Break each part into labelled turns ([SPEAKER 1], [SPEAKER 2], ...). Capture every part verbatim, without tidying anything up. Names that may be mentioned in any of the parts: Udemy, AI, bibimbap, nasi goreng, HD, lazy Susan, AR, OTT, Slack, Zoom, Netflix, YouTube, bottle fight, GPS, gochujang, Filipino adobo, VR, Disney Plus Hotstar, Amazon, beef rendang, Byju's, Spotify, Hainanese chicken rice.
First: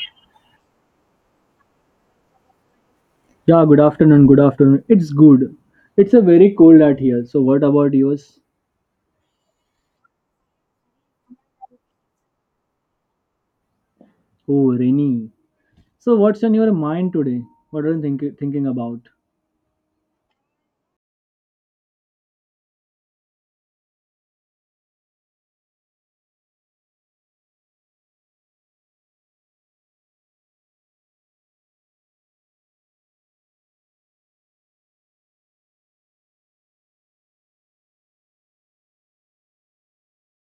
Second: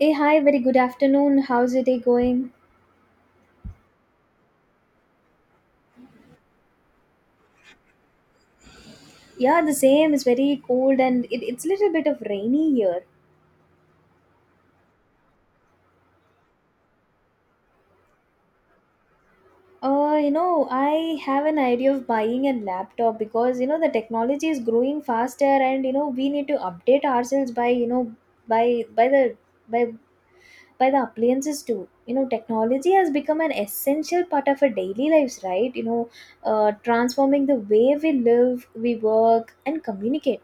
[SPEAKER 1] Hey, hi, very good afternoon. How's your day going?
[SPEAKER 2] Yeah, good afternoon. Good afternoon. It's good. It's a very cold out here. So what about yours?
[SPEAKER 1] Yeah, the same. It's very cold and it, it's a little bit of rainy here.
[SPEAKER 2] Oh, rainy. So what's on your mind today? What are you think- thinking about?
[SPEAKER 1] Uh, you know, I have an idea of buying a laptop because, you know, the technology is growing faster and, you know, we need to update ourselves by, you know, by by the by by the appliances too, you know. Technology has become an essential part of our daily lives, right? You know uh, transforming the way we live, we work and communicate,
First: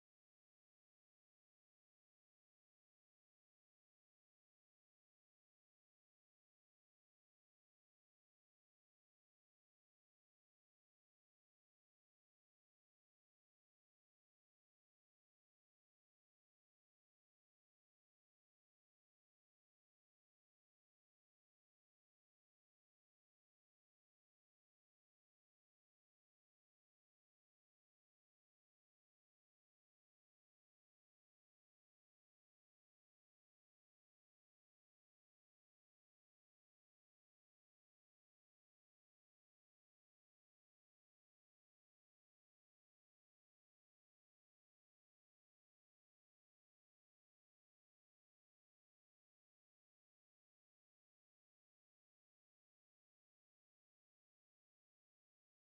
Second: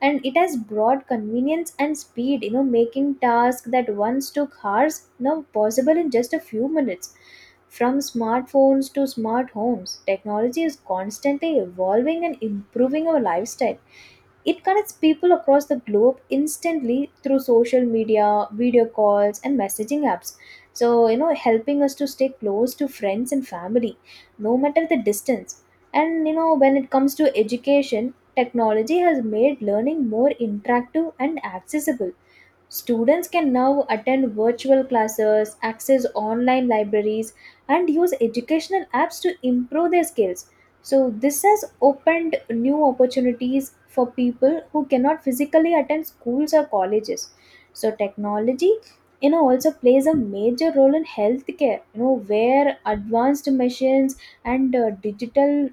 [SPEAKER 1] and it has brought convenience and speed, you know, making tasks that once took hours now possible in just a few minutes. From smartphones to smart homes, technology is constantly evolving and improving our lifestyle. It connects people across the globe instantly through social media, video calls, and messaging apps. So, you know, helping us to stay close to friends and family, no matter the distance. And, you know, when it comes to education, technology has made learning more interactive and accessible. Students can now attend virtual classes, access online libraries, and use educational apps to improve their skills. So this has opened new opportunities for people who cannot physically attend schools or colleges. So technology, you know, also plays a major role in healthcare, you know, where advanced machines and uh, digital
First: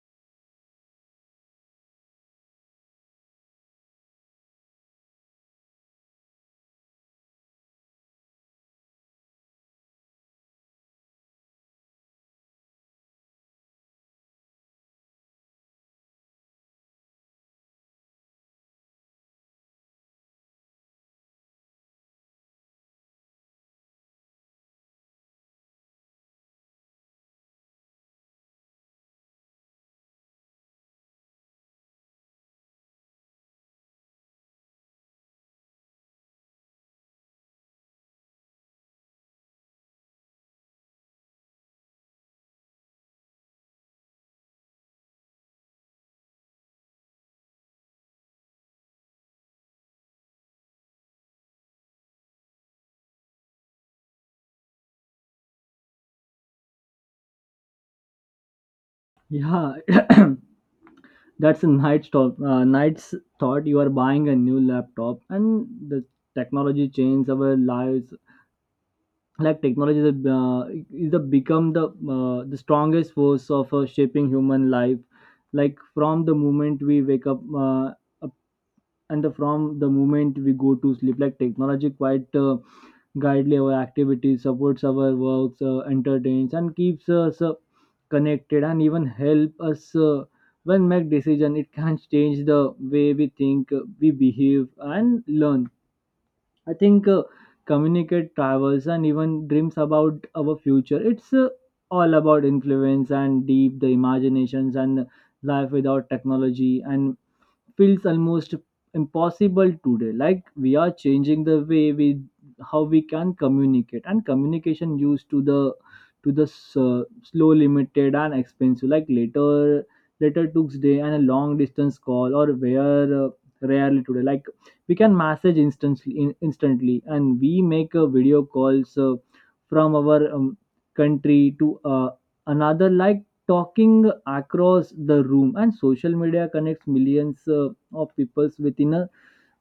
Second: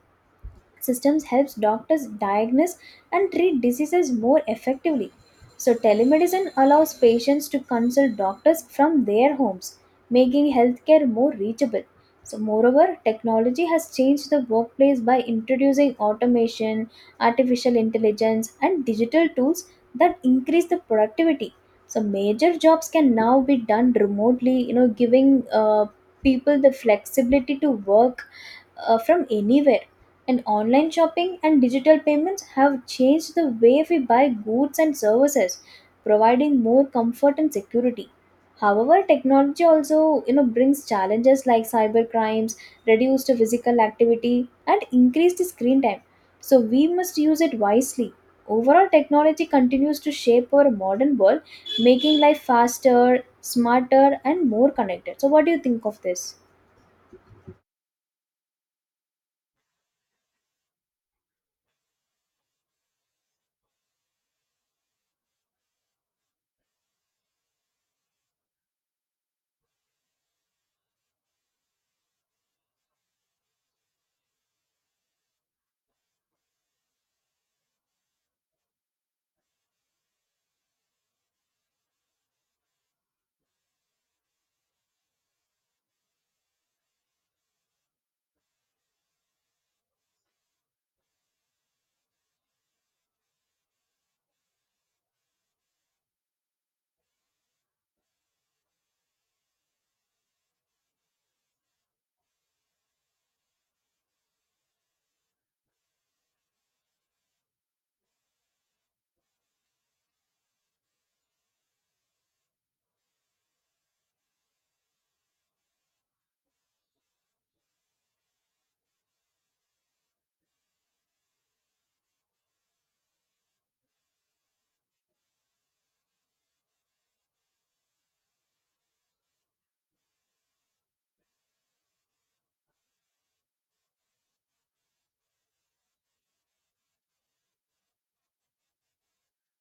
[SPEAKER 1] systems helps doctors diagnose and treat diseases more effectively. So telemedicine allows patients to consult doctors from their homes, making healthcare more reachable. So moreover, technology has changed the workplace by introducing automation, artificial intelligence and digital tools that increase the productivity. So major jobs can now be done remotely, you know, giving uh, people the flexibility to work uh, from anywhere, and online shopping and digital payments have changed the way we buy goods and services, providing more comfort and security. However, technology also, you know, brings challenges like cyber crimes, reduced physical activity, and increased screen time. So we must use it wisely. Overall, technology continues to shape our modern world, making life faster, smarter, and more connected. So, what do you think of this?
[SPEAKER 2] Yeah, that's a night thought. Uh, night's thought. You are buying a new laptop, and the technology changes our lives. Like technology is a, uh, is a become the uh, the strongest force of uh, shaping human life, like from the moment we wake up uh, up and the- from the moment we go to sleep. Like technology quite uh, guidely our activities, supports our works, uh, entertains, and keeps us uh, connected, and even help us uh, when make decision. It can change the way we think, uh, we behave, and learn. I think, uh, communicate, travels, and even dreams about our future. It's uh, all about influence and deep the imaginations, and life without technology and feels almost impossible today. Like we are changing the way we how we can communicate, and communication used to the to the s- uh, slow, limited, and expensive, like later later took day and a long distance call or where uh, rarely today. Like we can message instantly in, instantly, and we make a video calls uh, from our um, country to uh, another, like talking across the room. And social media connects millions uh, of people within a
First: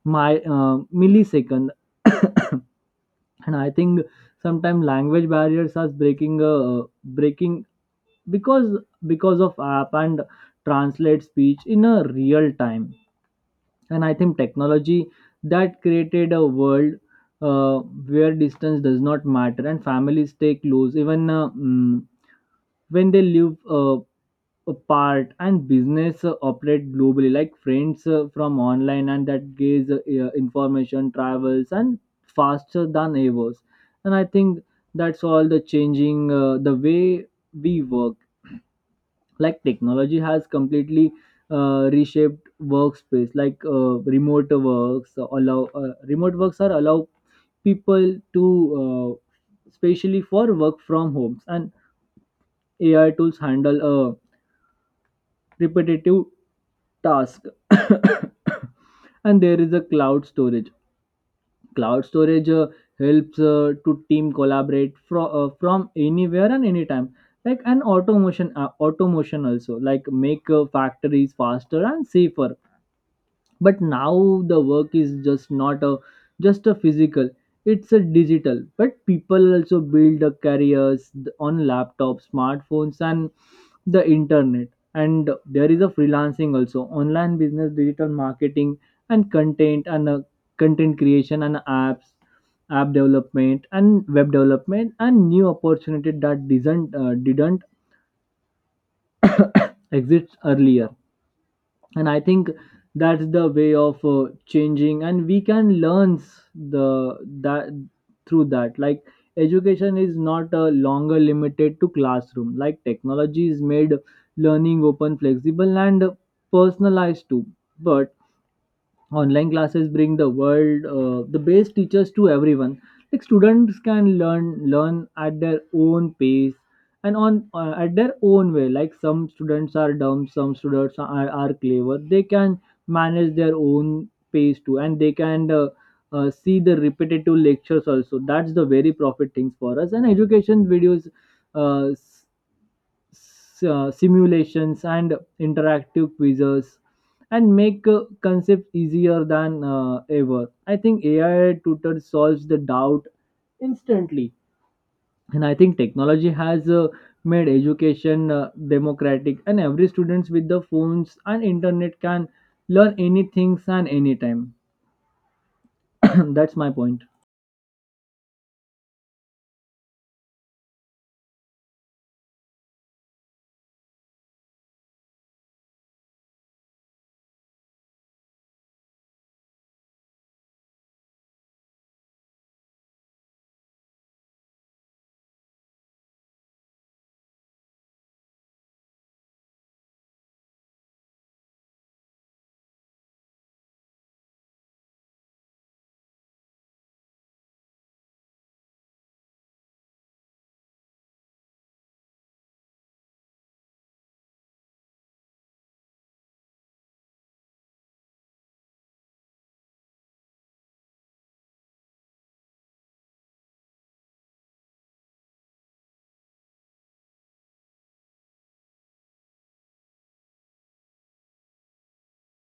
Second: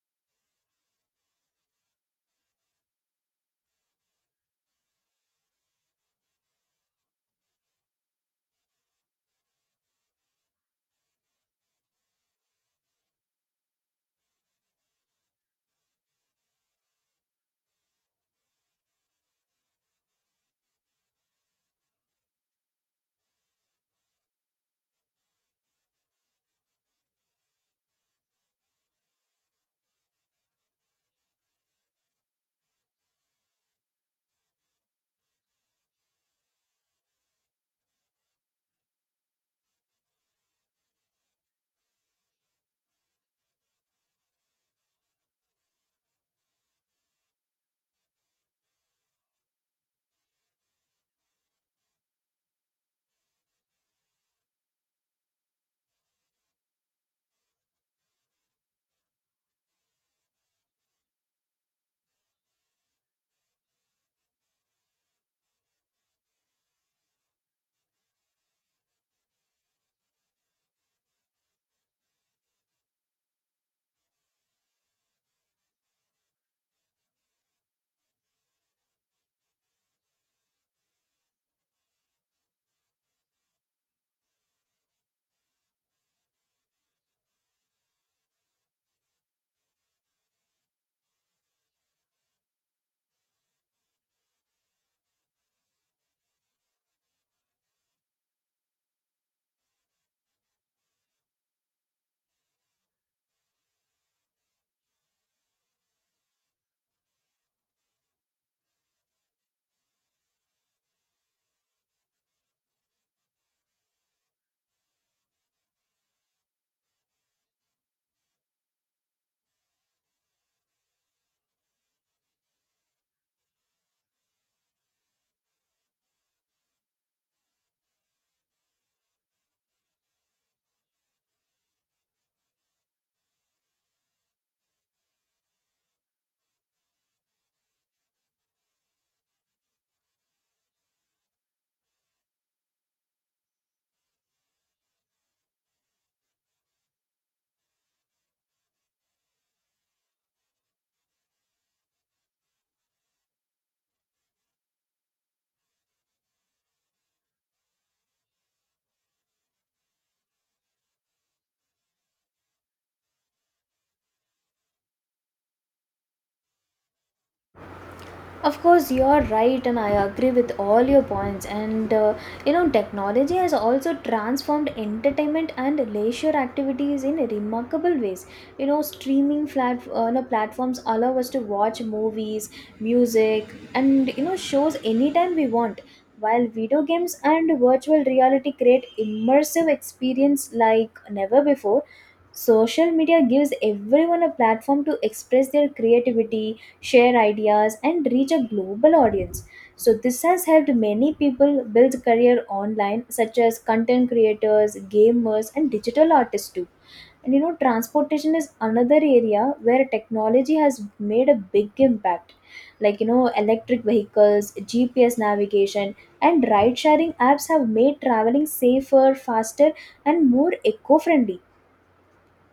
[SPEAKER 2] my uh, millisecond. And I think sometimes language barriers are breaking uh, breaking because because of app and translate speech in a real time. And I think technology that created a world uh, where distance does not matter, and families stay close even, uh, mm, when they live uh, apart, and business uh, operate globally, like friends uh, from online. And that gives, uh, uh, information travels and faster than ever. And I think that's all the changing uh, the way we work. Like technology has completely, uh, reshaped workspace, like uh, remote works allow uh, remote works are allow people to, uh, especially for work from homes. And AI tools handle a repetitive task. And there is a cloud storage cloud storage uh, helps uh, to team collaborate from uh, from anywhere and anytime, like an automation uh, automation also, like make uh, factories faster and safer. But now the work is just not a just a physical, it's a digital. But people also build a careers th- on laptops, smartphones, and the internet. And there is a freelancing also, online business, digital marketing, and content and uh, content creation, and apps app development, and web development, and new opportunity that didn't uh, didn't exist earlier. And I think that's the way of uh, changing, and we can learn s- the that through that. Like education is not uh, longer limited to classroom. Like technology is made learning open, flexible, and personalized too, but online classes bring the world uh, the best teachers to everyone. Like students can learn learn at their own pace, and on uh, at their own way, like some students are dumb, some students are, are clever. They can manage their own pace too, and they can uh, uh, see the repetitive lectures also. That's the very profit things for us. And education videos, uh, s- uh, simulations, and interactive quizzes, and make uh, concepts easier than uh, ever. I think A I tutor solves the doubt instantly. And I think technology has uh, made education uh, democratic, and every students with the phones and internet can learn anything and anytime. That's my point.
[SPEAKER 1] Of course you're right, and I agree with all your points, and uh, you know, technology has also transformed entertainment and leisure activities in remarkable ways. You know, streaming flat, uh, no, platforms allow us to watch movies, music, and, you know, shows anytime we want, while video games and virtual reality create immersive experience like never before. Social media gives everyone a platform to express their creativity, share ideas, and reach a global audience. So this has helped many people build career online, such as content creators, gamers, and digital artists too. And you know, transportation is another area where technology has made a big impact. Like, you know, electric vehicles, G P S navigation, and ride sharing apps have made traveling safer, faster, and more eco friendly.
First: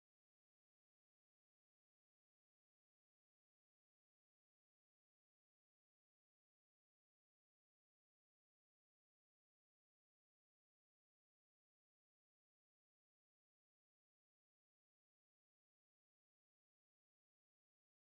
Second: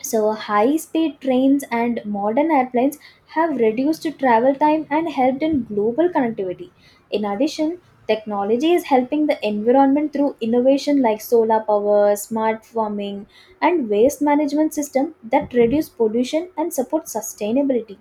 [SPEAKER 1] So high speed trains and modern airplanes have reduced travel time and helped in global connectivity. In addition, technology is helping the environment through innovation like solar power, smart farming, and waste management system that reduce pollution and support sustainability.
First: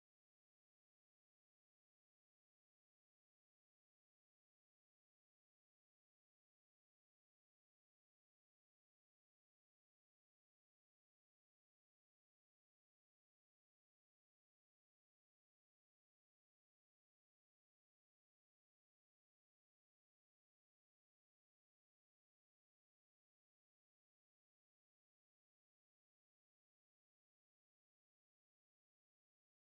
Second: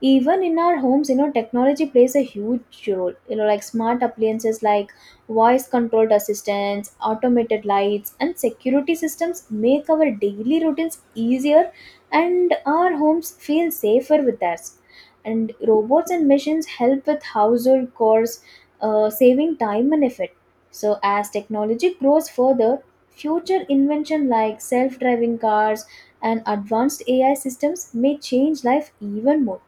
[SPEAKER 1] Even in our homes, you know, technology plays a huge role. You know, like smart appliances like voice controlled assistants, automated lights and security systems make our daily routines easier, and our homes feel safer with us. And robots and machines help with household chores, uh, saving time and effort. So as technology grows further, future invention like self-driving cars and advanced AI systems may change life even more.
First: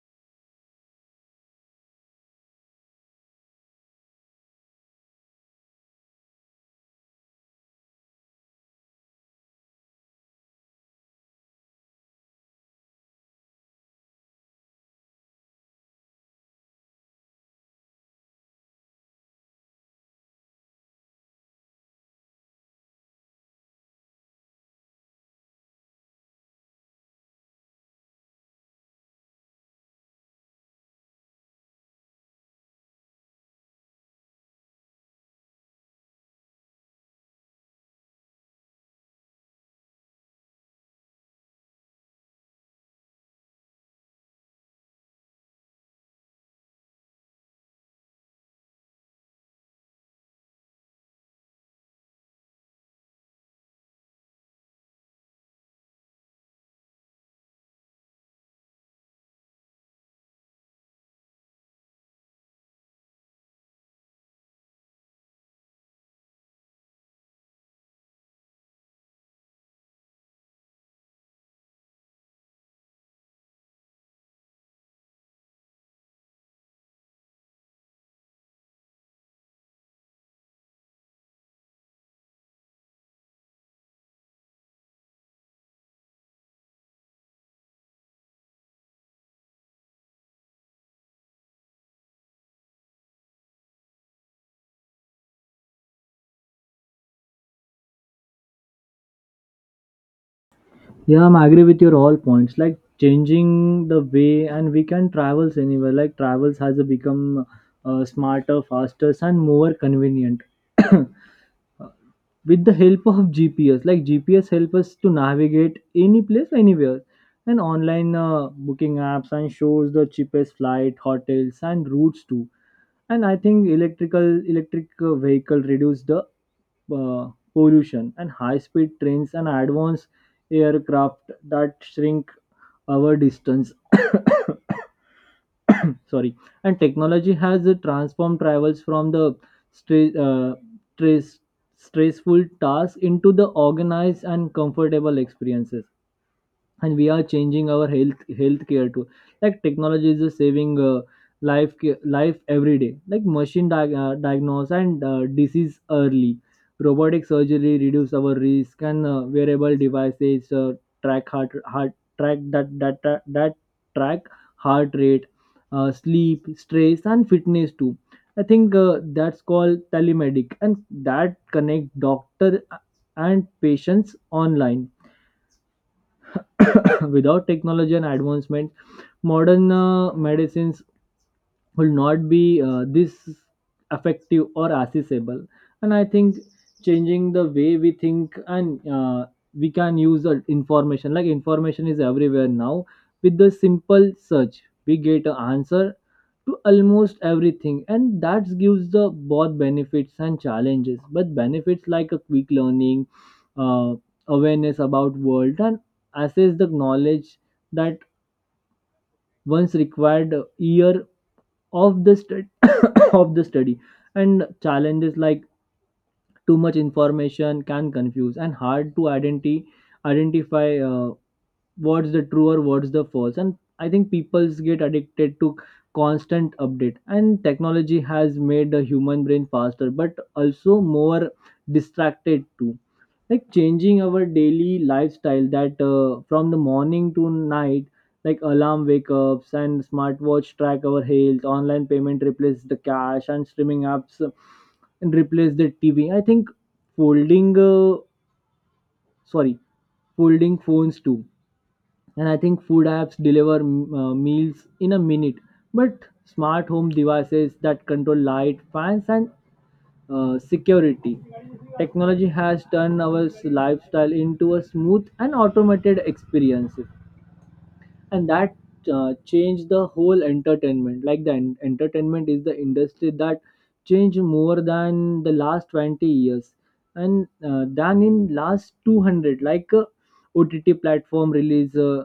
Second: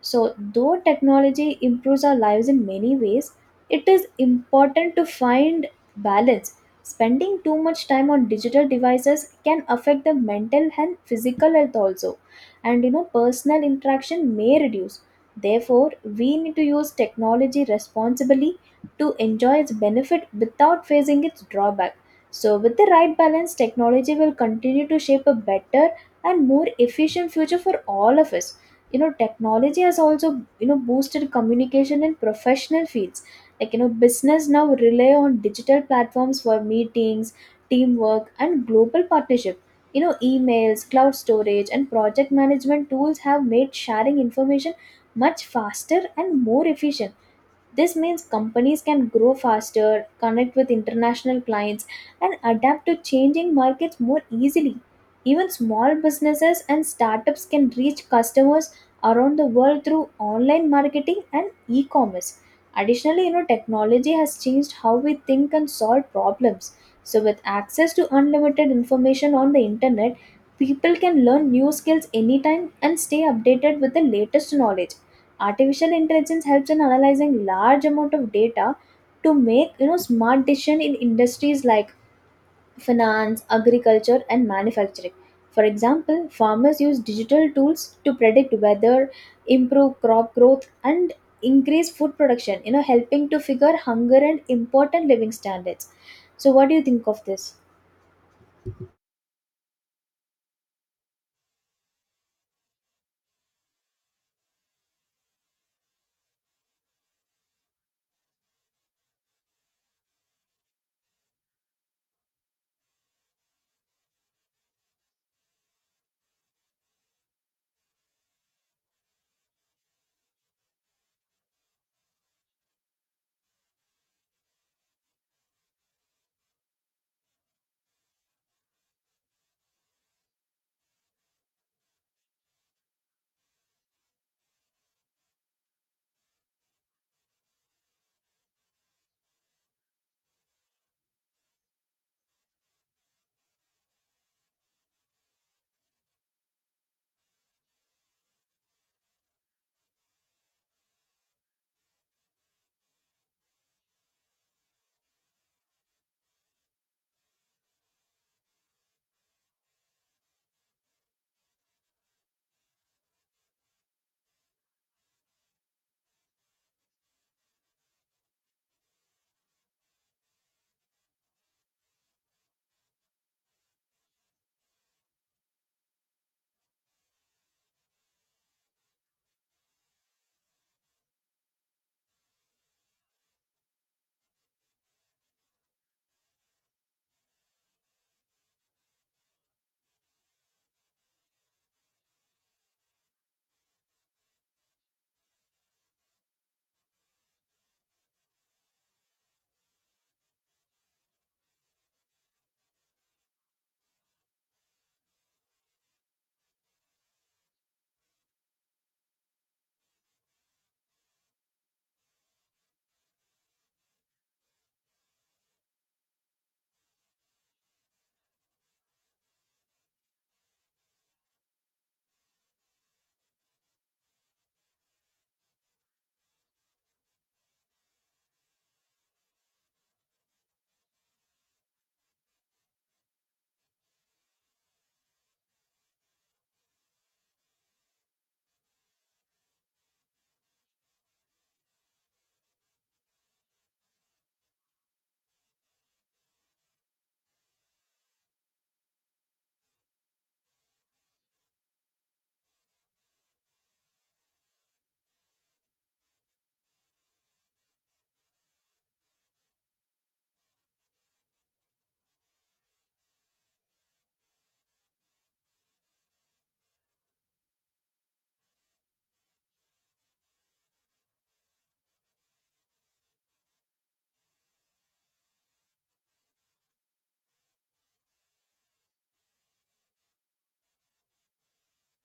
[SPEAKER 1] So, though technology improves our lives in many ways, it is important to find balance. Spending too much time on digital devices can affect the mental and physical health also, and you know, personal interaction may reduce. Therefore, we need to use technology responsibly to enjoy its benefit without facing its drawback. So, with the right balance, technology will continue to shape a better and more efficient future for all of us. You know, technology has also, you know, boosted communication in professional fields, like, you know, business now rely on digital platforms for meetings, teamwork and global partnership. You know, emails, cloud storage and project management tools have made sharing information much faster and more efficient. This means companies can grow faster, connect with international clients, and adapt to changing markets more easily. Even small businesses and startups can reach customers around the world through online marketing and e commerce. Additionally, you know, technology has changed how we think and solve problems. So, with access to unlimited information on the internet, people can learn new skills anytime and stay updated with the latest knowledge. Artificial intelligence helps in analyzing large amount of data to make, you know, smart decision in industries like finance, agriculture, and manufacturing. For example, farmers use digital tools to predict weather, improve crop growth, and increase food production. You know, helping to figure hunger and important living standards. So, what do you think of this?
[SPEAKER 2] Yeah, I'm agree with your all points. Like changing the way, and we can travels anywhere. Like travels has become, uh, smarter, faster, and more convenient. With the help of G P S, like G P S help us to navigate any place, anywhere, and online uh, booking apps and shows the cheapest flight, hotels, and routes too. And I think electrical electric uh, vehicle reduce the uh, pollution, and high speed trains and advanced aircraft that shrink our distance. Sorry. And technology has uh, transformed travels from the stre- uh, stress, stressful task into the organized and comfortable experiences. And we are changing our health healthcare too. Like technology is just saving, uh, life ca- life every day, like machine di- uh, diagnose and uh, disease early. Robotic surgery reduce our risk, and uh, wearable devices uh, track heart heart track that that that, that track heart rate, uh, sleep, stress, and fitness too. I think, uh, that's called telemedic, and that connect doctor uh, and patients online. Without technology and advancement, modern uh, medicines will not be uh, this effective or accessible. And I think changing the way we think, and uh, we can use the information, like information is everywhere now. With the simple search we get an answer to almost everything, and that gives the both benefits and challenges. But benefits like a quick learning, uh, awareness about world, and access the knowledge that once required uh, year of the stud of the study. And challenges like too much information can confuse and hard to identi- identify uh, what's the true or what's the false. And I think people's get addicted to constant update, and technology has made the human brain faster but also more distracted too. Like changing our daily lifestyle that, uh, from the morning to night, like alarm wake ups and smartwatch track our health, online payment replace the cash, and streaming apps uh, and replace the TV. I think folding uh, sorry folding phones too. And I think food apps deliver, mm, uh, meals in a minute. But smart home devices that control light, fans, and uh, security. Technology has turned our lifestyle into a smooth and automated experience, and that uh, changed the whole entertainment. Like the en- entertainment is the industry that changed more than the last twenty years, and uh, than in last two hundred. Like, uh, O T T platform release. Uh,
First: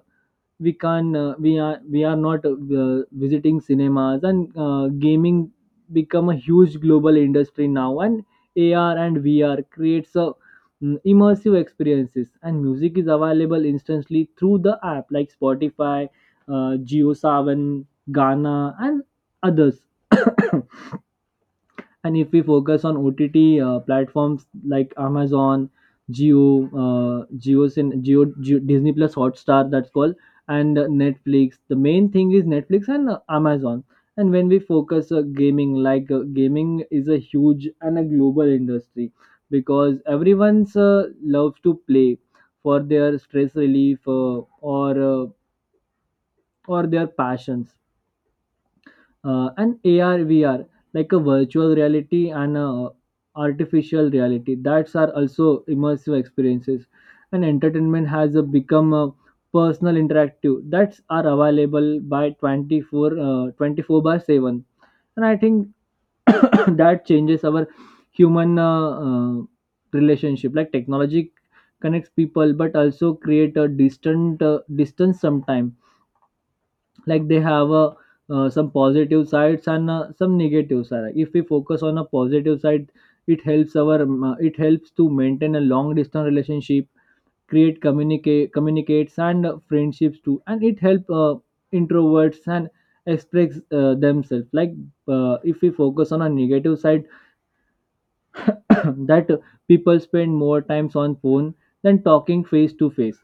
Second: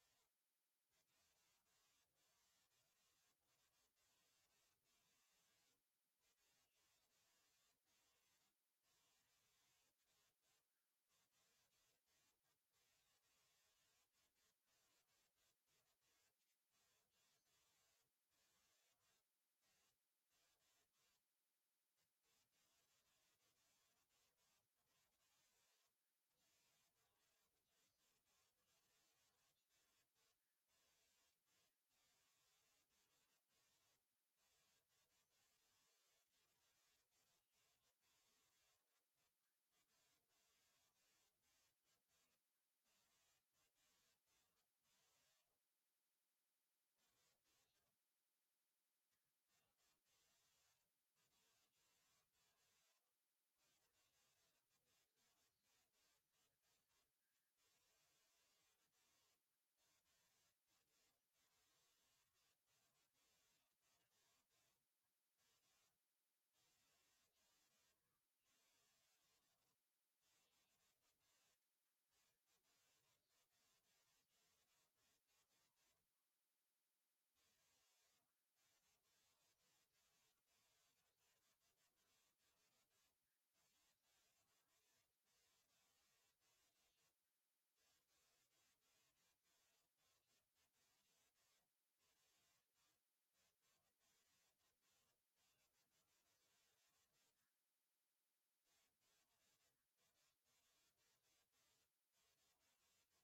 [SPEAKER 2] we can uh, we are we are not uh, visiting cinemas, and uh, gaming become a huge global industry now, and AR and VR creates a mm, immersive experiences. And music is available instantly through the app, like Spotify, uh, Geo Savan, Ghana, and others. And if we focus on O T T uh, platforms like Amazon, Geo, uh, Geo, Cin- Geo, Geo, Disney Plus Hotstar, that's called, and uh, Netflix. The main thing is Netflix and uh, Amazon. And when we focus uh, gaming, like, uh, gaming is a huge and a global industry, because everyone's uh, loves to play for their stress relief, uh, or uh, or their passions, uh, and A R V R, like a virtual reality and uh, artificial reality, that's are also immersive experiences. And entertainment has uh, become uh, personal interactive, that's are available by twenty four uh, twenty four by seven. And I think, that changes our human uh, uh, relationship. Like technology connects people but also create a distant uh, distance sometimes, like they have a uh, some positive sides, and uh, some negative side. If we focus on a positive side, it helps our um, uh, it helps to maintain a long distance relationship, create, communicate communicates, and uh, friendships too. And it help uh, introverts and express uh, themselves. Like, uh, if we focus on a negative side, that people spend more times on phone than talking face to face,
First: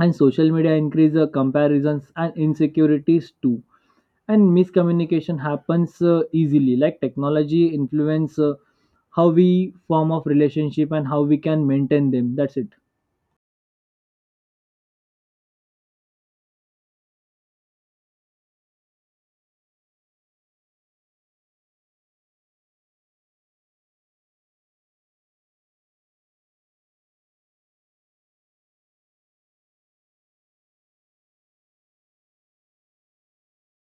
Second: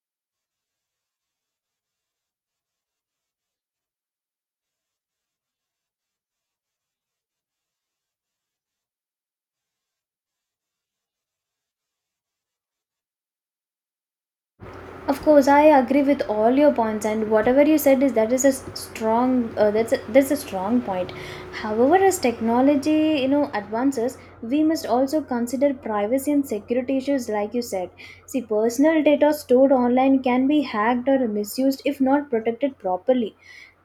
[SPEAKER 2] and social media increase, uh, comparisons and insecurities too. And miscommunication happens uh, easily, like technology influence uh, how we form of relationship and how we can maintain them. That's it.
[SPEAKER 1] Of course, I agree with all your points, and whatever you said is that is a s- strong uh, that's a, that's a strong point. However, as technology, you know, advances, we must also consider privacy and security issues, like you said. See, personal data stored online can be hacked or misused if not protected properly.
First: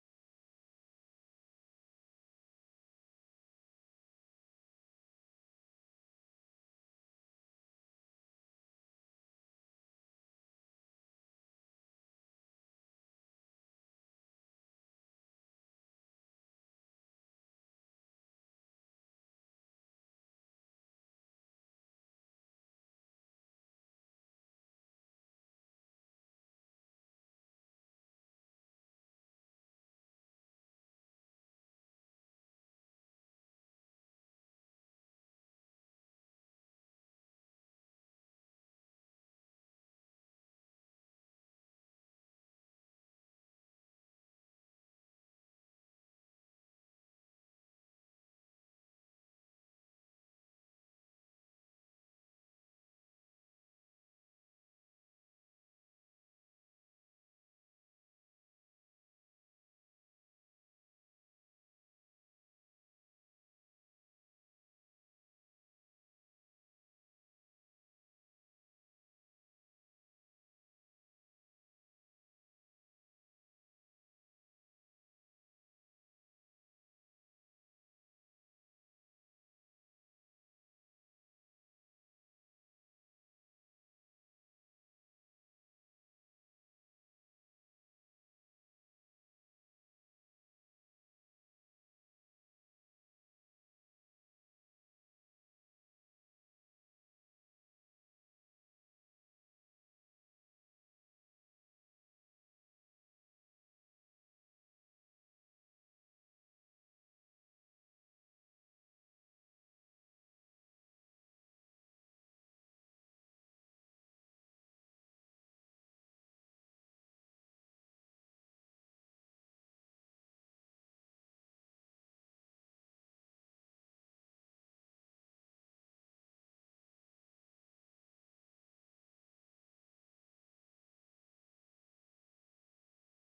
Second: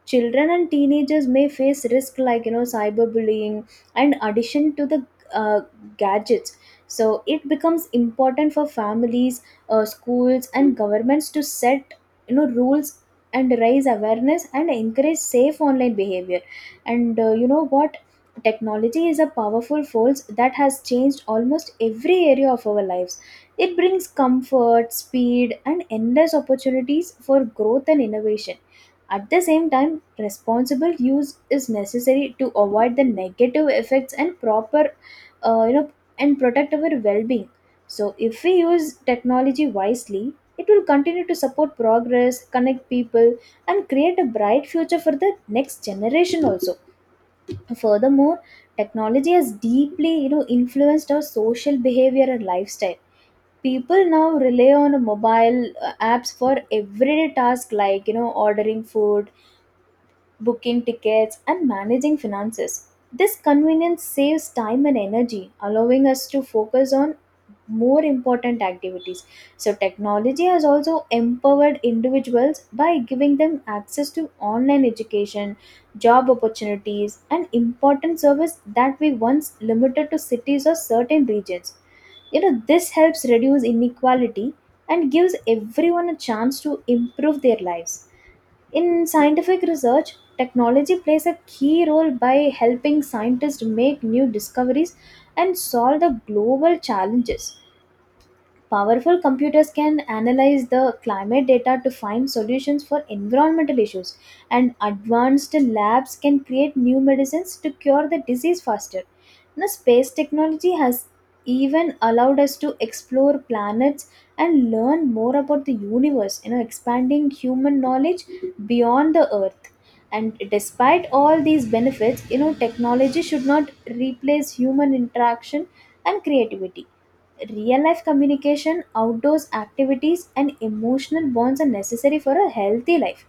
[SPEAKER 1] Children and teenagers may face risk like, you know, cyberbullying and addition to the uh, gadgets. So it becomes important for families, uh, schools and governments to set, you know, rules and raise awareness and encourage safe online behavior. And uh, you know what, technology is a powerful force that has changed almost every area of our lives. It brings comfort, speed and endless opportunities for growth and innovation. At the same time, responsible use is necessary to avoid the negative effects and proper, uh, you know, and protect our well-being. So, if we use technology wisely, it will continue to support progress, connect people, and create a bright future for the next generation also. Furthermore, technology has deeply, you know, influenced our social behavior and lifestyle. People now rely on mobile uh, apps for everyday tasks like, you know, ordering food, booking tickets, and managing finances. This convenience saves time and energy, allowing us to focus on more important activities. So, technology has also empowered individuals by giving them access to online education, job opportunities, and important service that we once limited to cities or certain regions. You know, this helps reduce inequality and gives everyone a chance to improve their lives. In scientific research, technology plays a key role by helping scientists make new discoveries and solve the global challenges. Powerful computers can analyze the climate data to find solutions for environmental issues, and advanced labs can create new medicines to cure the disease faster. Now, space technology has even allowed us to explore planets and learn more about the universe, you know, expanding human knowledge beyond the Earth. And despite all these benefits, you know, technology should not replace human interaction and creativity. Real life communication, outdoors activities, and emotional bonds are necessary for a healthy life.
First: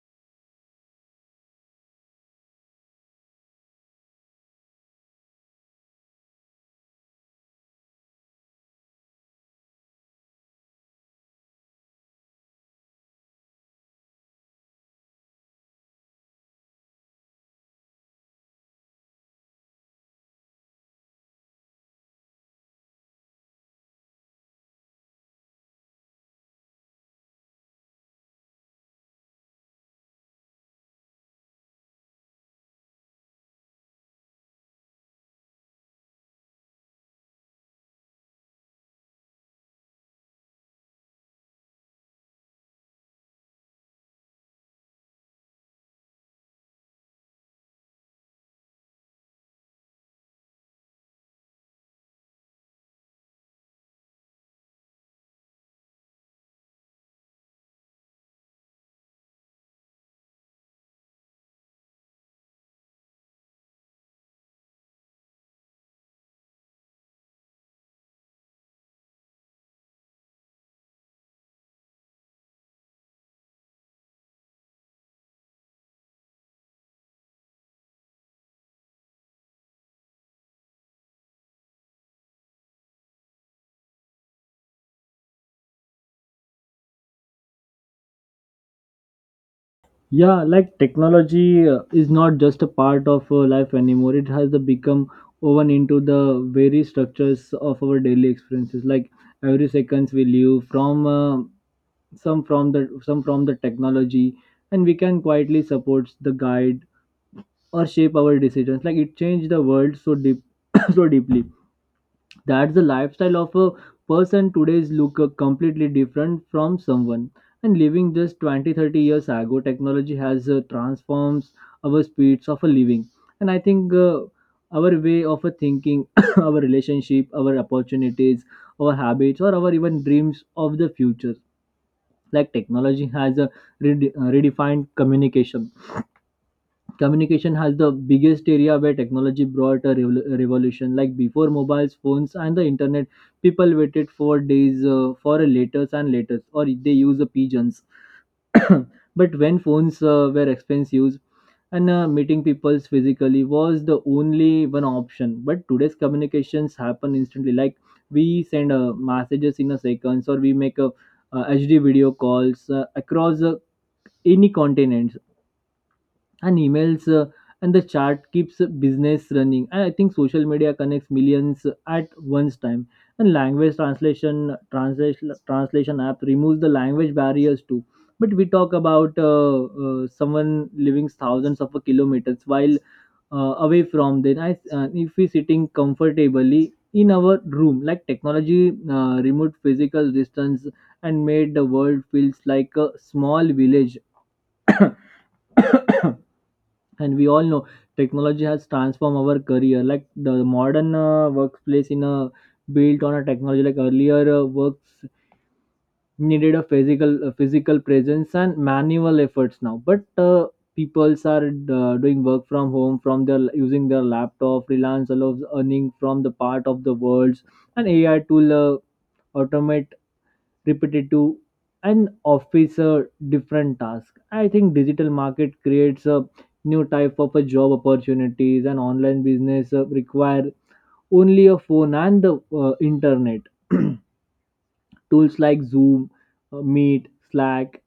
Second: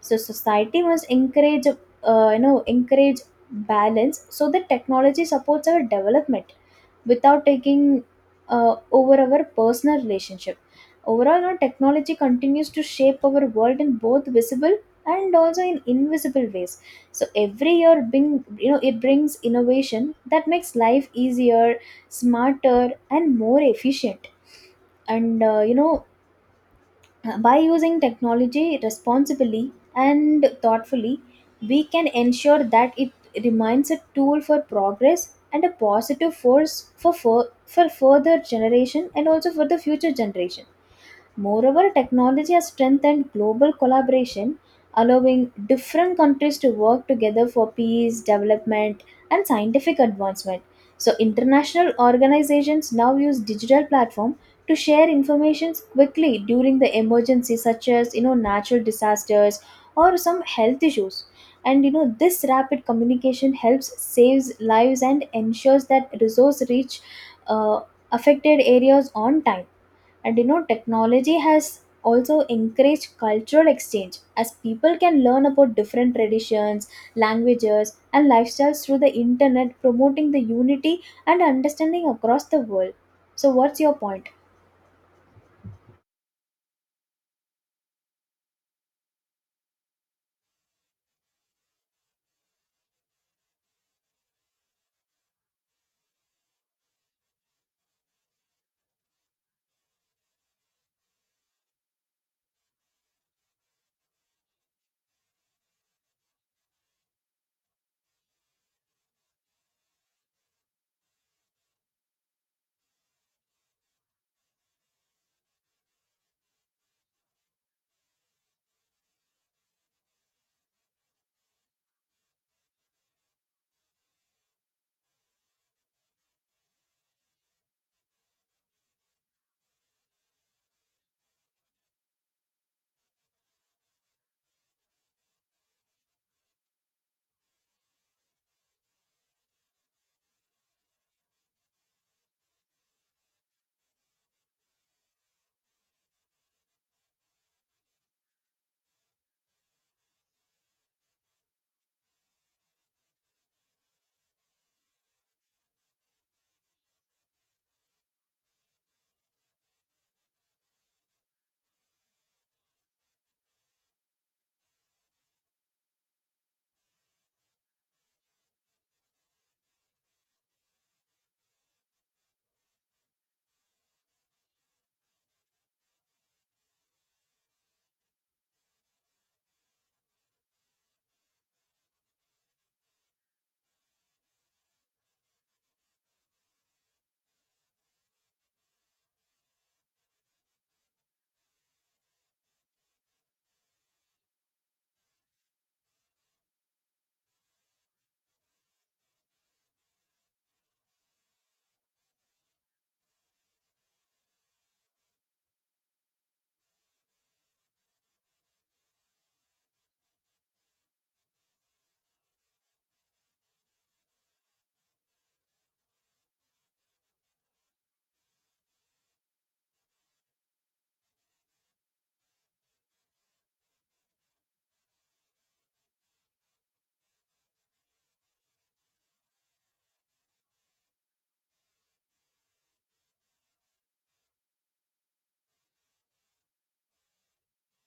[SPEAKER 1] So society must encourage, uh, you know, encourage balance so that technology supports our development without taking uh, over our personal relationship. Overall, you know, technology continues to shape our world in both visible and also in invisible ways. So every year, bring you know, it brings innovation that makes life easier, smarter, and more efficient. And uh, you know, by using technology responsibly and thoughtfully, we can ensure that it remains a tool for progress and a positive force for, for, for further generation and also for the future generation. Moreover, technology has strengthened global collaboration, allowing different countries to work together for peace, development, and scientific advancement. So, international organizations now use digital platform to share information quickly during the emergencies such as, you know, natural disasters or some health issues. And you know, this rapid communication helps saves lives and ensures that resource reach uh, affected areas on time. And you know, technology has also encouraged cultural exchange as people can learn about different traditions, languages and lifestyles through the internet, promoting the unity and understanding across the world. So what's your point?
[SPEAKER 2] Yeah, like technology uh, is not just a part of uh, life anymore. It has become woven into the very structures of our daily experiences, like every seconds we live from uh, some from the some from the technology, and we can quietly support the guide or shape our decisions. Like it changed the world so deep so deeply, that's the lifestyle of a person today's look uh, completely different from someone and living just twenty, thirty years ago. Technology has uh, transforms our speeds of a living. And I think, uh, our way of a thinking, our relationship, our opportunities, our habits, or our even dreams of the future, like technology has a rede- uh, redefined communication. Communication has the biggest area where technology brought a revol- a revolution, like before mobiles phones and the internet, people waited for days, uh, for a letters and letters or they use the pigeons. But when phones uh, were expensive and, uh, meeting people physically was the only one option. But today's communications happen instantly, like we send uh, messages in a seconds, or we make a uh, HD video calls uh, across uh, any continent, and emails uh, and the chart keeps business running. And I think social media connects millions at once time, and language translation translation translation app removes the language barriers too. But we talk about uh, uh, Someone living thousands of kilometers while uh, away from then I, uh, if we sitting comfortably in our room, like technology uh, removed physical distance and made the world feels like a small village. And we all know technology has transformed our career, like the modern uh, workplace in a built on a technology. Like earlier uh, works needed a physical a physical presence and manual efforts now, but uh, peoples are uh, doing work from home, from their using their laptop. Freelance allows earning from the part of the world, and AI tool uh, automate repetitive and office a different task. I think digital market creates a new type of a job opportunities, and online business uh, require only a phone and the uh, internet. Tools like Zoom, uh, Meet, Slack,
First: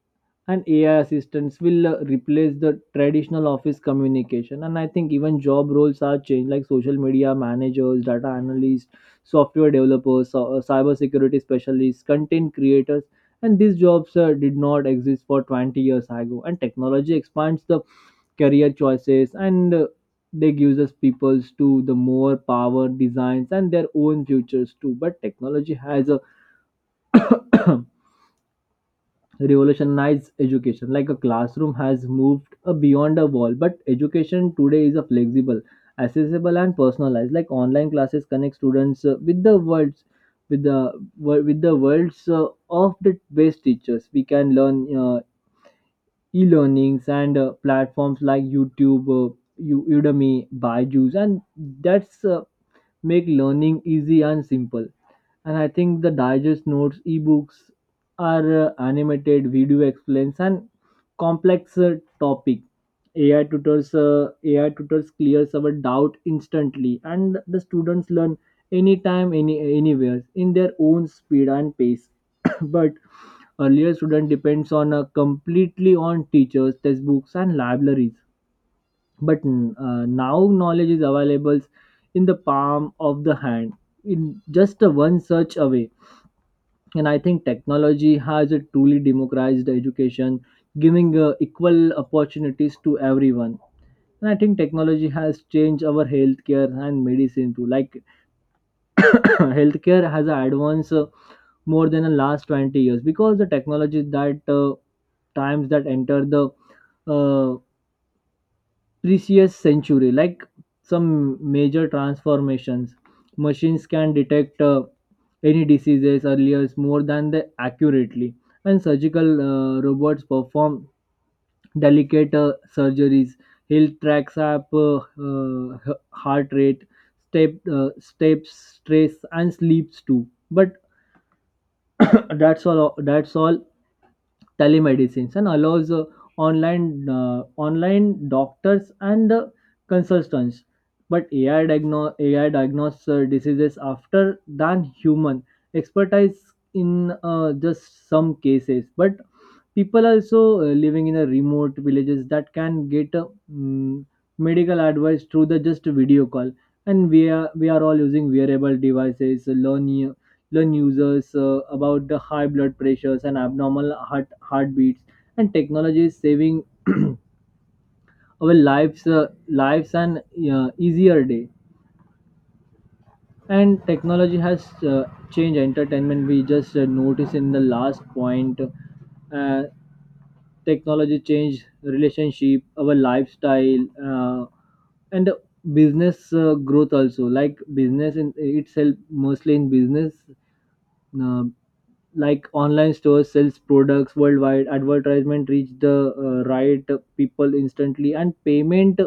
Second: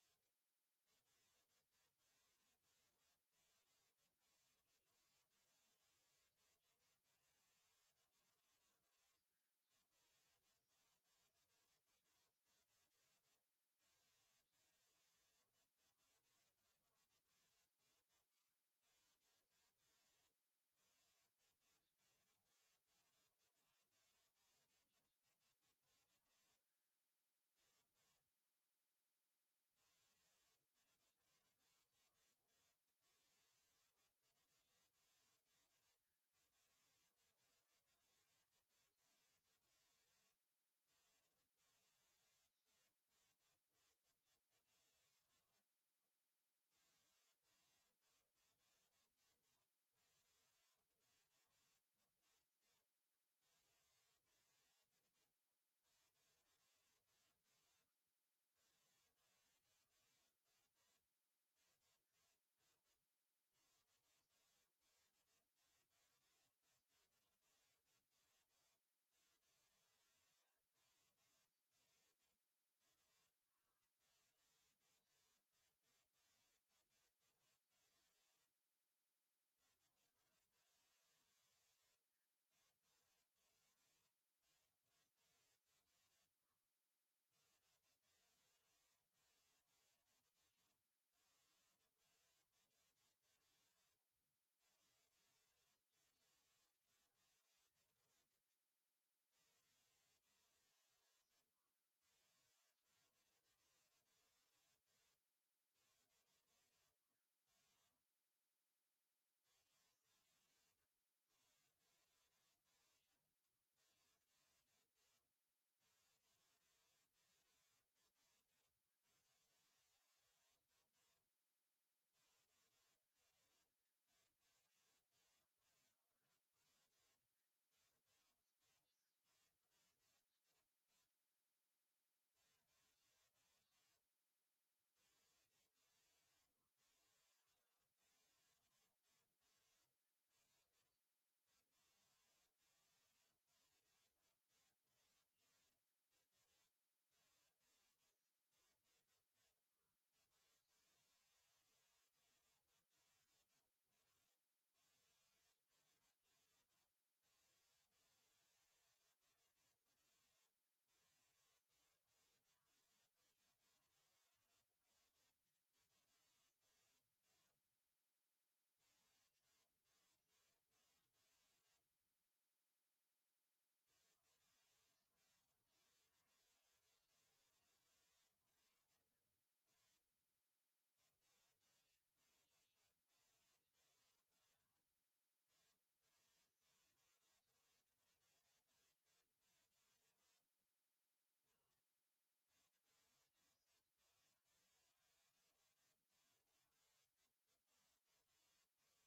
[SPEAKER 2] and A I assistants will uh, replace the traditional office communication. And I think even job roles are changed, like social media managers, data analysts, software developers, so- uh, cybersecurity specialists, content creators. And these jobs uh, did not exist for twenty years ago. And technology expands the career choices, and uh, they gives us peoples to the more power designs and their own futures too. But technology has a revolutionize education. Like a classroom has moved uh, beyond a wall, but education today is a flexible, accessible, and personalized. Like online classes connect students uh, with the worlds, with the wor- with the worlds uh, of the best teachers. We can learn uh, e-learnings and uh, platforms like YouTube, uh, U- Udemy, Byju's, and that's uh, make learning easy and simple. And I think the digest notes, ebooks, are uh, animated video explains and complex uh, topic. A I tutors, uh, A I tutors clears our doubt instantly, and the students learn anytime, any anywhere in their own speed and pace. But earlier student depends on uh, completely on teachers, textbooks, and libraries, but mm, uh, now knowledge is available in the palm of the hand, in just a one search away. And I think technology has a truly democratized education, giving uh, equal opportunities to everyone. And I think technology has changed our healthcare and medicine too. Like healthcare has advanced uh, more than the last twenty years, because the technology that uh, times that enter the uh, previous century, like some major transformations. Machines can detect uh, any diseases earlier more than they accurately, and surgical uh, robots perform delicate uh, surgeries. He tracks up uh, uh, h- heart rate, step uh, steps, stress and sleeps too. But that's all that's all, telemedicine and allows uh, online uh, online doctors and uh, consultants. But ai diagno- ai diagnose uh, diseases after than human expertise in uh, just some cases. But people also uh, living in a remote villages that can get uh, mm, medical advice through the just video call. And we are we are all using wearable devices learn u- learn users uh, about the high blood pressures and abnormal heart heartbeats. And technology is saving our lives uh, lives and uh, easier day. And technology has uh, changed entertainment, we just uh, noticed in the last point. uh, Technology changed relationship, our lifestyle uh, and business uh, growth also, like business in itself, mostly in business. uh, like online stores sells products worldwide, advertisement reach the uh, right people instantly, and payment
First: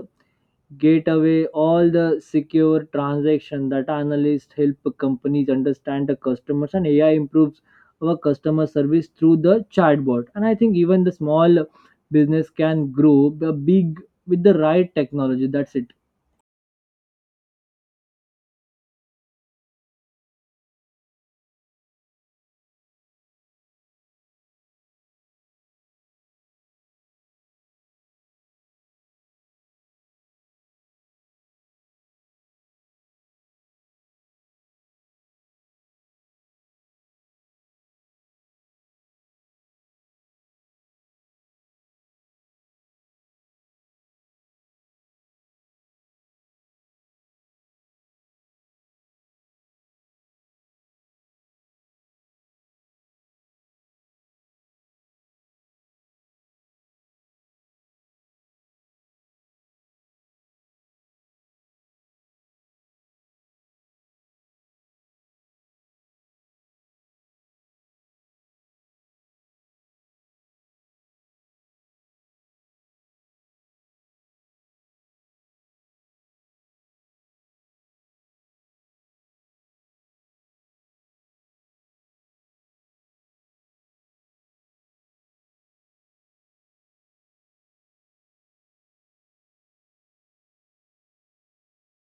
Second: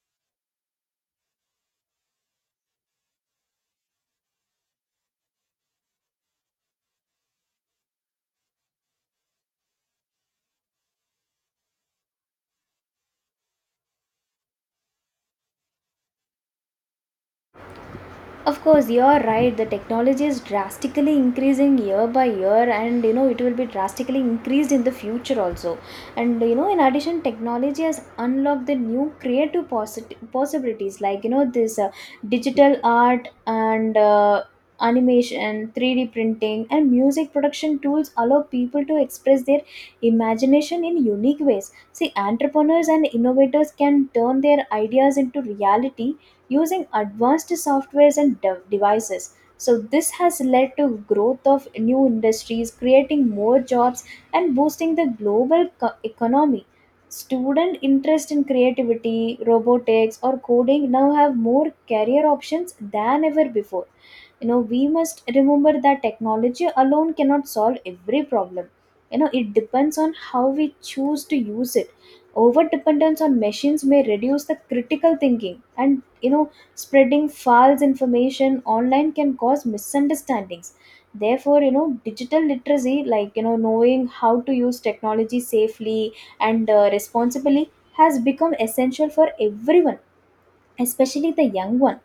[SPEAKER 2] get away all the secure transaction. That analysts help companies understand the customers, and AI improves our customer service through the chatbot. And I think even the small business can grow the big with the right technology. That's it.
[SPEAKER 1] Of course, you're right. The technology is drastically increasing year by year, and you know it will be drastically increased in the future also. And you know, in addition, technology has unlocked the new creative possi- possibilities like, you know, this uh, digital art and uh, animation, three D printing, and music production tools allow people to express their imagination in unique ways. See, entrepreneurs and innovators can turn their ideas into reality using advanced softwares and de- devices. So, this has led to growth of new industries, creating more jobs and boosting the global co- economy. Student interest in creativity, robotics, or coding now have more career options than ever before. You know, we must remember that technology alone cannot solve every problem. You know, it depends on how we choose to use it. Over dependence on machines may reduce the critical thinking, and you know spreading false information online can cause misunderstandings. Therefore, you know, digital literacy, like, you know, knowing how to use technology safely and uh, responsibly has become essential for everyone, especially the young one.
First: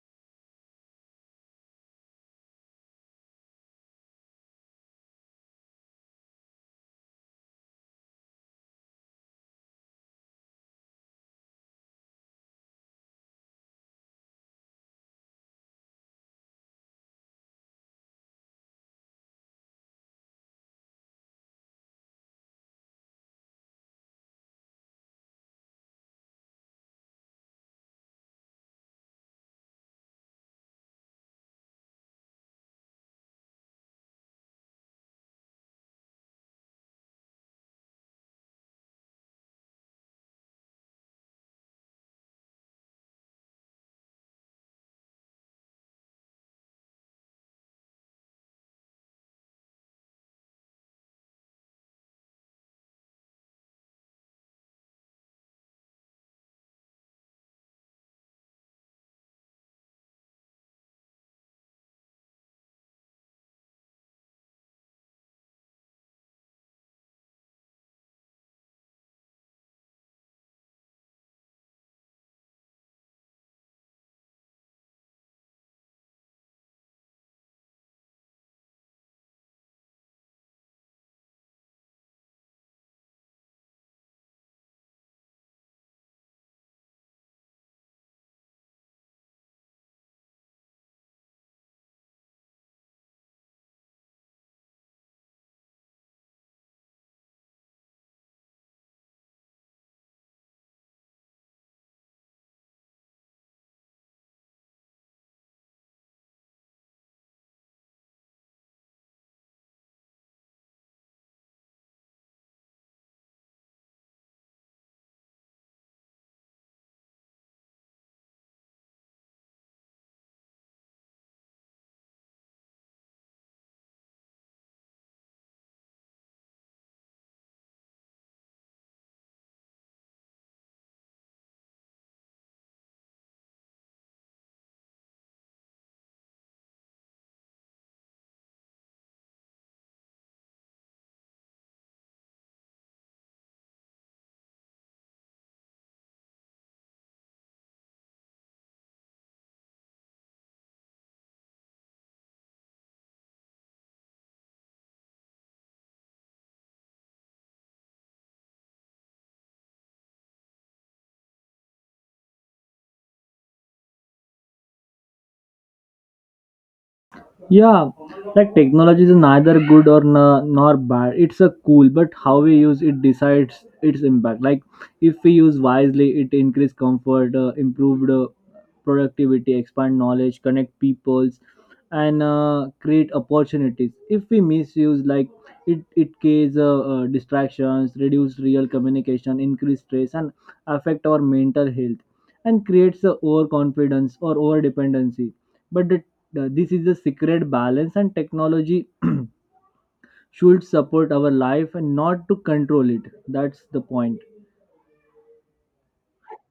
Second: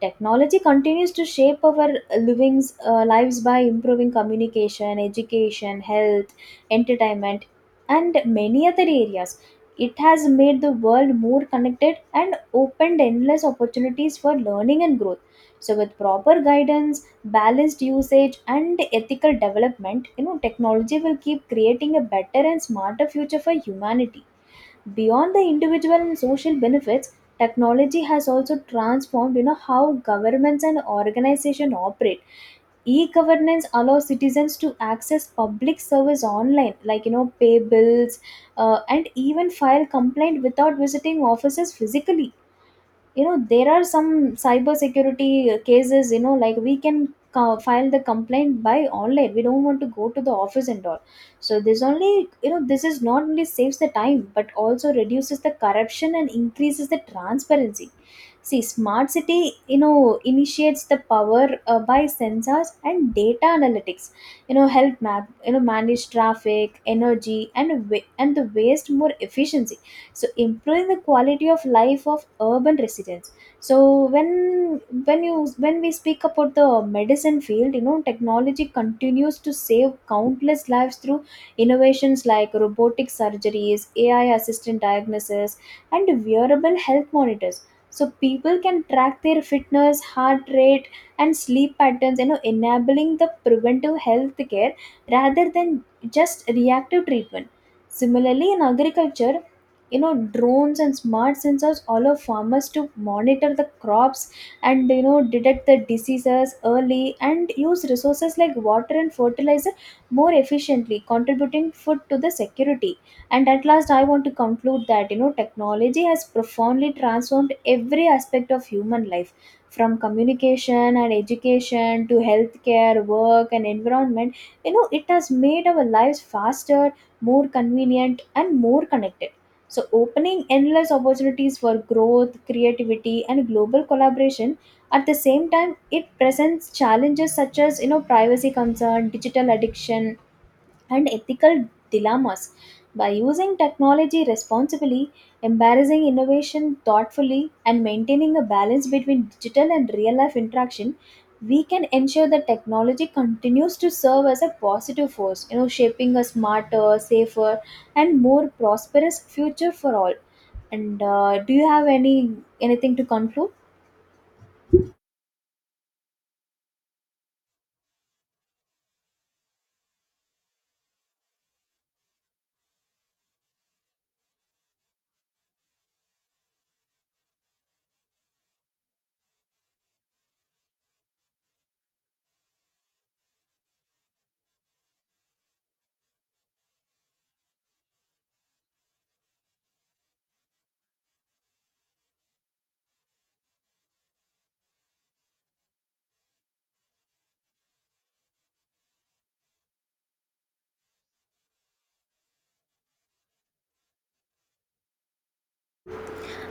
[SPEAKER 1] Technology continues to shape our livings uh, lives by improving communication, education, health, entertainment, and many other areas. It has made the world more connected and opened endless opportunities for learning and growth. So with proper guidance, balanced usage and ethical development, you know, technology will keep creating a better and smarter future for humanity. Beyond the individual and social benefits, technology has also transformed, you know, how governments and organizations operate. E-governance allows citizens to access public service online, like, you know, pay bills, uh, and even file complaint without visiting offices physically. You know, there are some cyber security uh, cases, you know, like we can co- file the complaint by online. We don't want to go to the office and all. So this only, you know, this is not only saves the time but also reduces the corruption and increases the transparency. See, smart city, you know, initiates the power uh, by sensors and data analytics, you know, help map you know, manage traffic, energy and wa- and the waste more efficiency, so improving the quality of life of urban residents. So when when you when we speak about the medicine field, you know, technology continues to save countless lives through innovations like robotic surgeries, AI assistant diagnosis, and wearable health monitors. So people can track their fitness, heart rate and sleep patterns, you know, enabling the preventive health care rather than just reactive treatment. Similarly, in agriculture, you know, drones and smart sensors allow farmers to monitor the crops, and you know, detect the diseases early and use resources like water and fertilizer more efficiently, contributing food to the security. And at last, I want to conclude that, you know, technology has profoundly transformed every aspect of human life, from communication and education to healthcare, work and environment. You know, it has made our lives faster, more convenient and more connected, so opening endless opportunities for growth, creativity, and global collaboration. At the same time, it presents challenges such as, you know, privacy concern, digital addiction, and ethical dilemmas. By using technology responsibly, embracing innovation thoughtfully, and maintaining a balance between digital and real life interaction, we can ensure that technology continues to serve as a positive force, you know, shaping a smarter, safer, and more prosperous future for all. And uh, do you have any anything to conclude?
[SPEAKER 2] Yeah, like technology is neither good or na- nor bad. It's a cool, but how we use it decides its impact. Like if we use wisely, it increase comfort, uh, improved uh, productivity, expand knowledge, connect peoples, and uh, create opportunities. If we misuse, like it it causes uh, uh, distractions, reduce real communication, increase stress, and affect our mental health, and creates a overconfidence or over dependency. But the the- this is the secret balance, and technology should support our life and not to control it. That's the point.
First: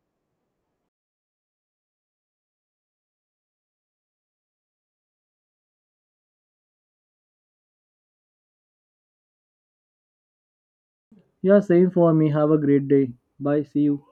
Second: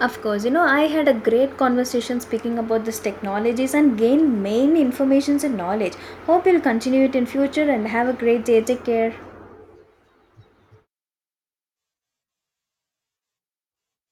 [SPEAKER 1] Of course, you know, I had a great conversation speaking about these technologies and gained main informations and knowledge. Hope you'll continue it in future and have a great day. Take care.
[SPEAKER 2] Yeah, same for me. Have a great day. Bye. See you.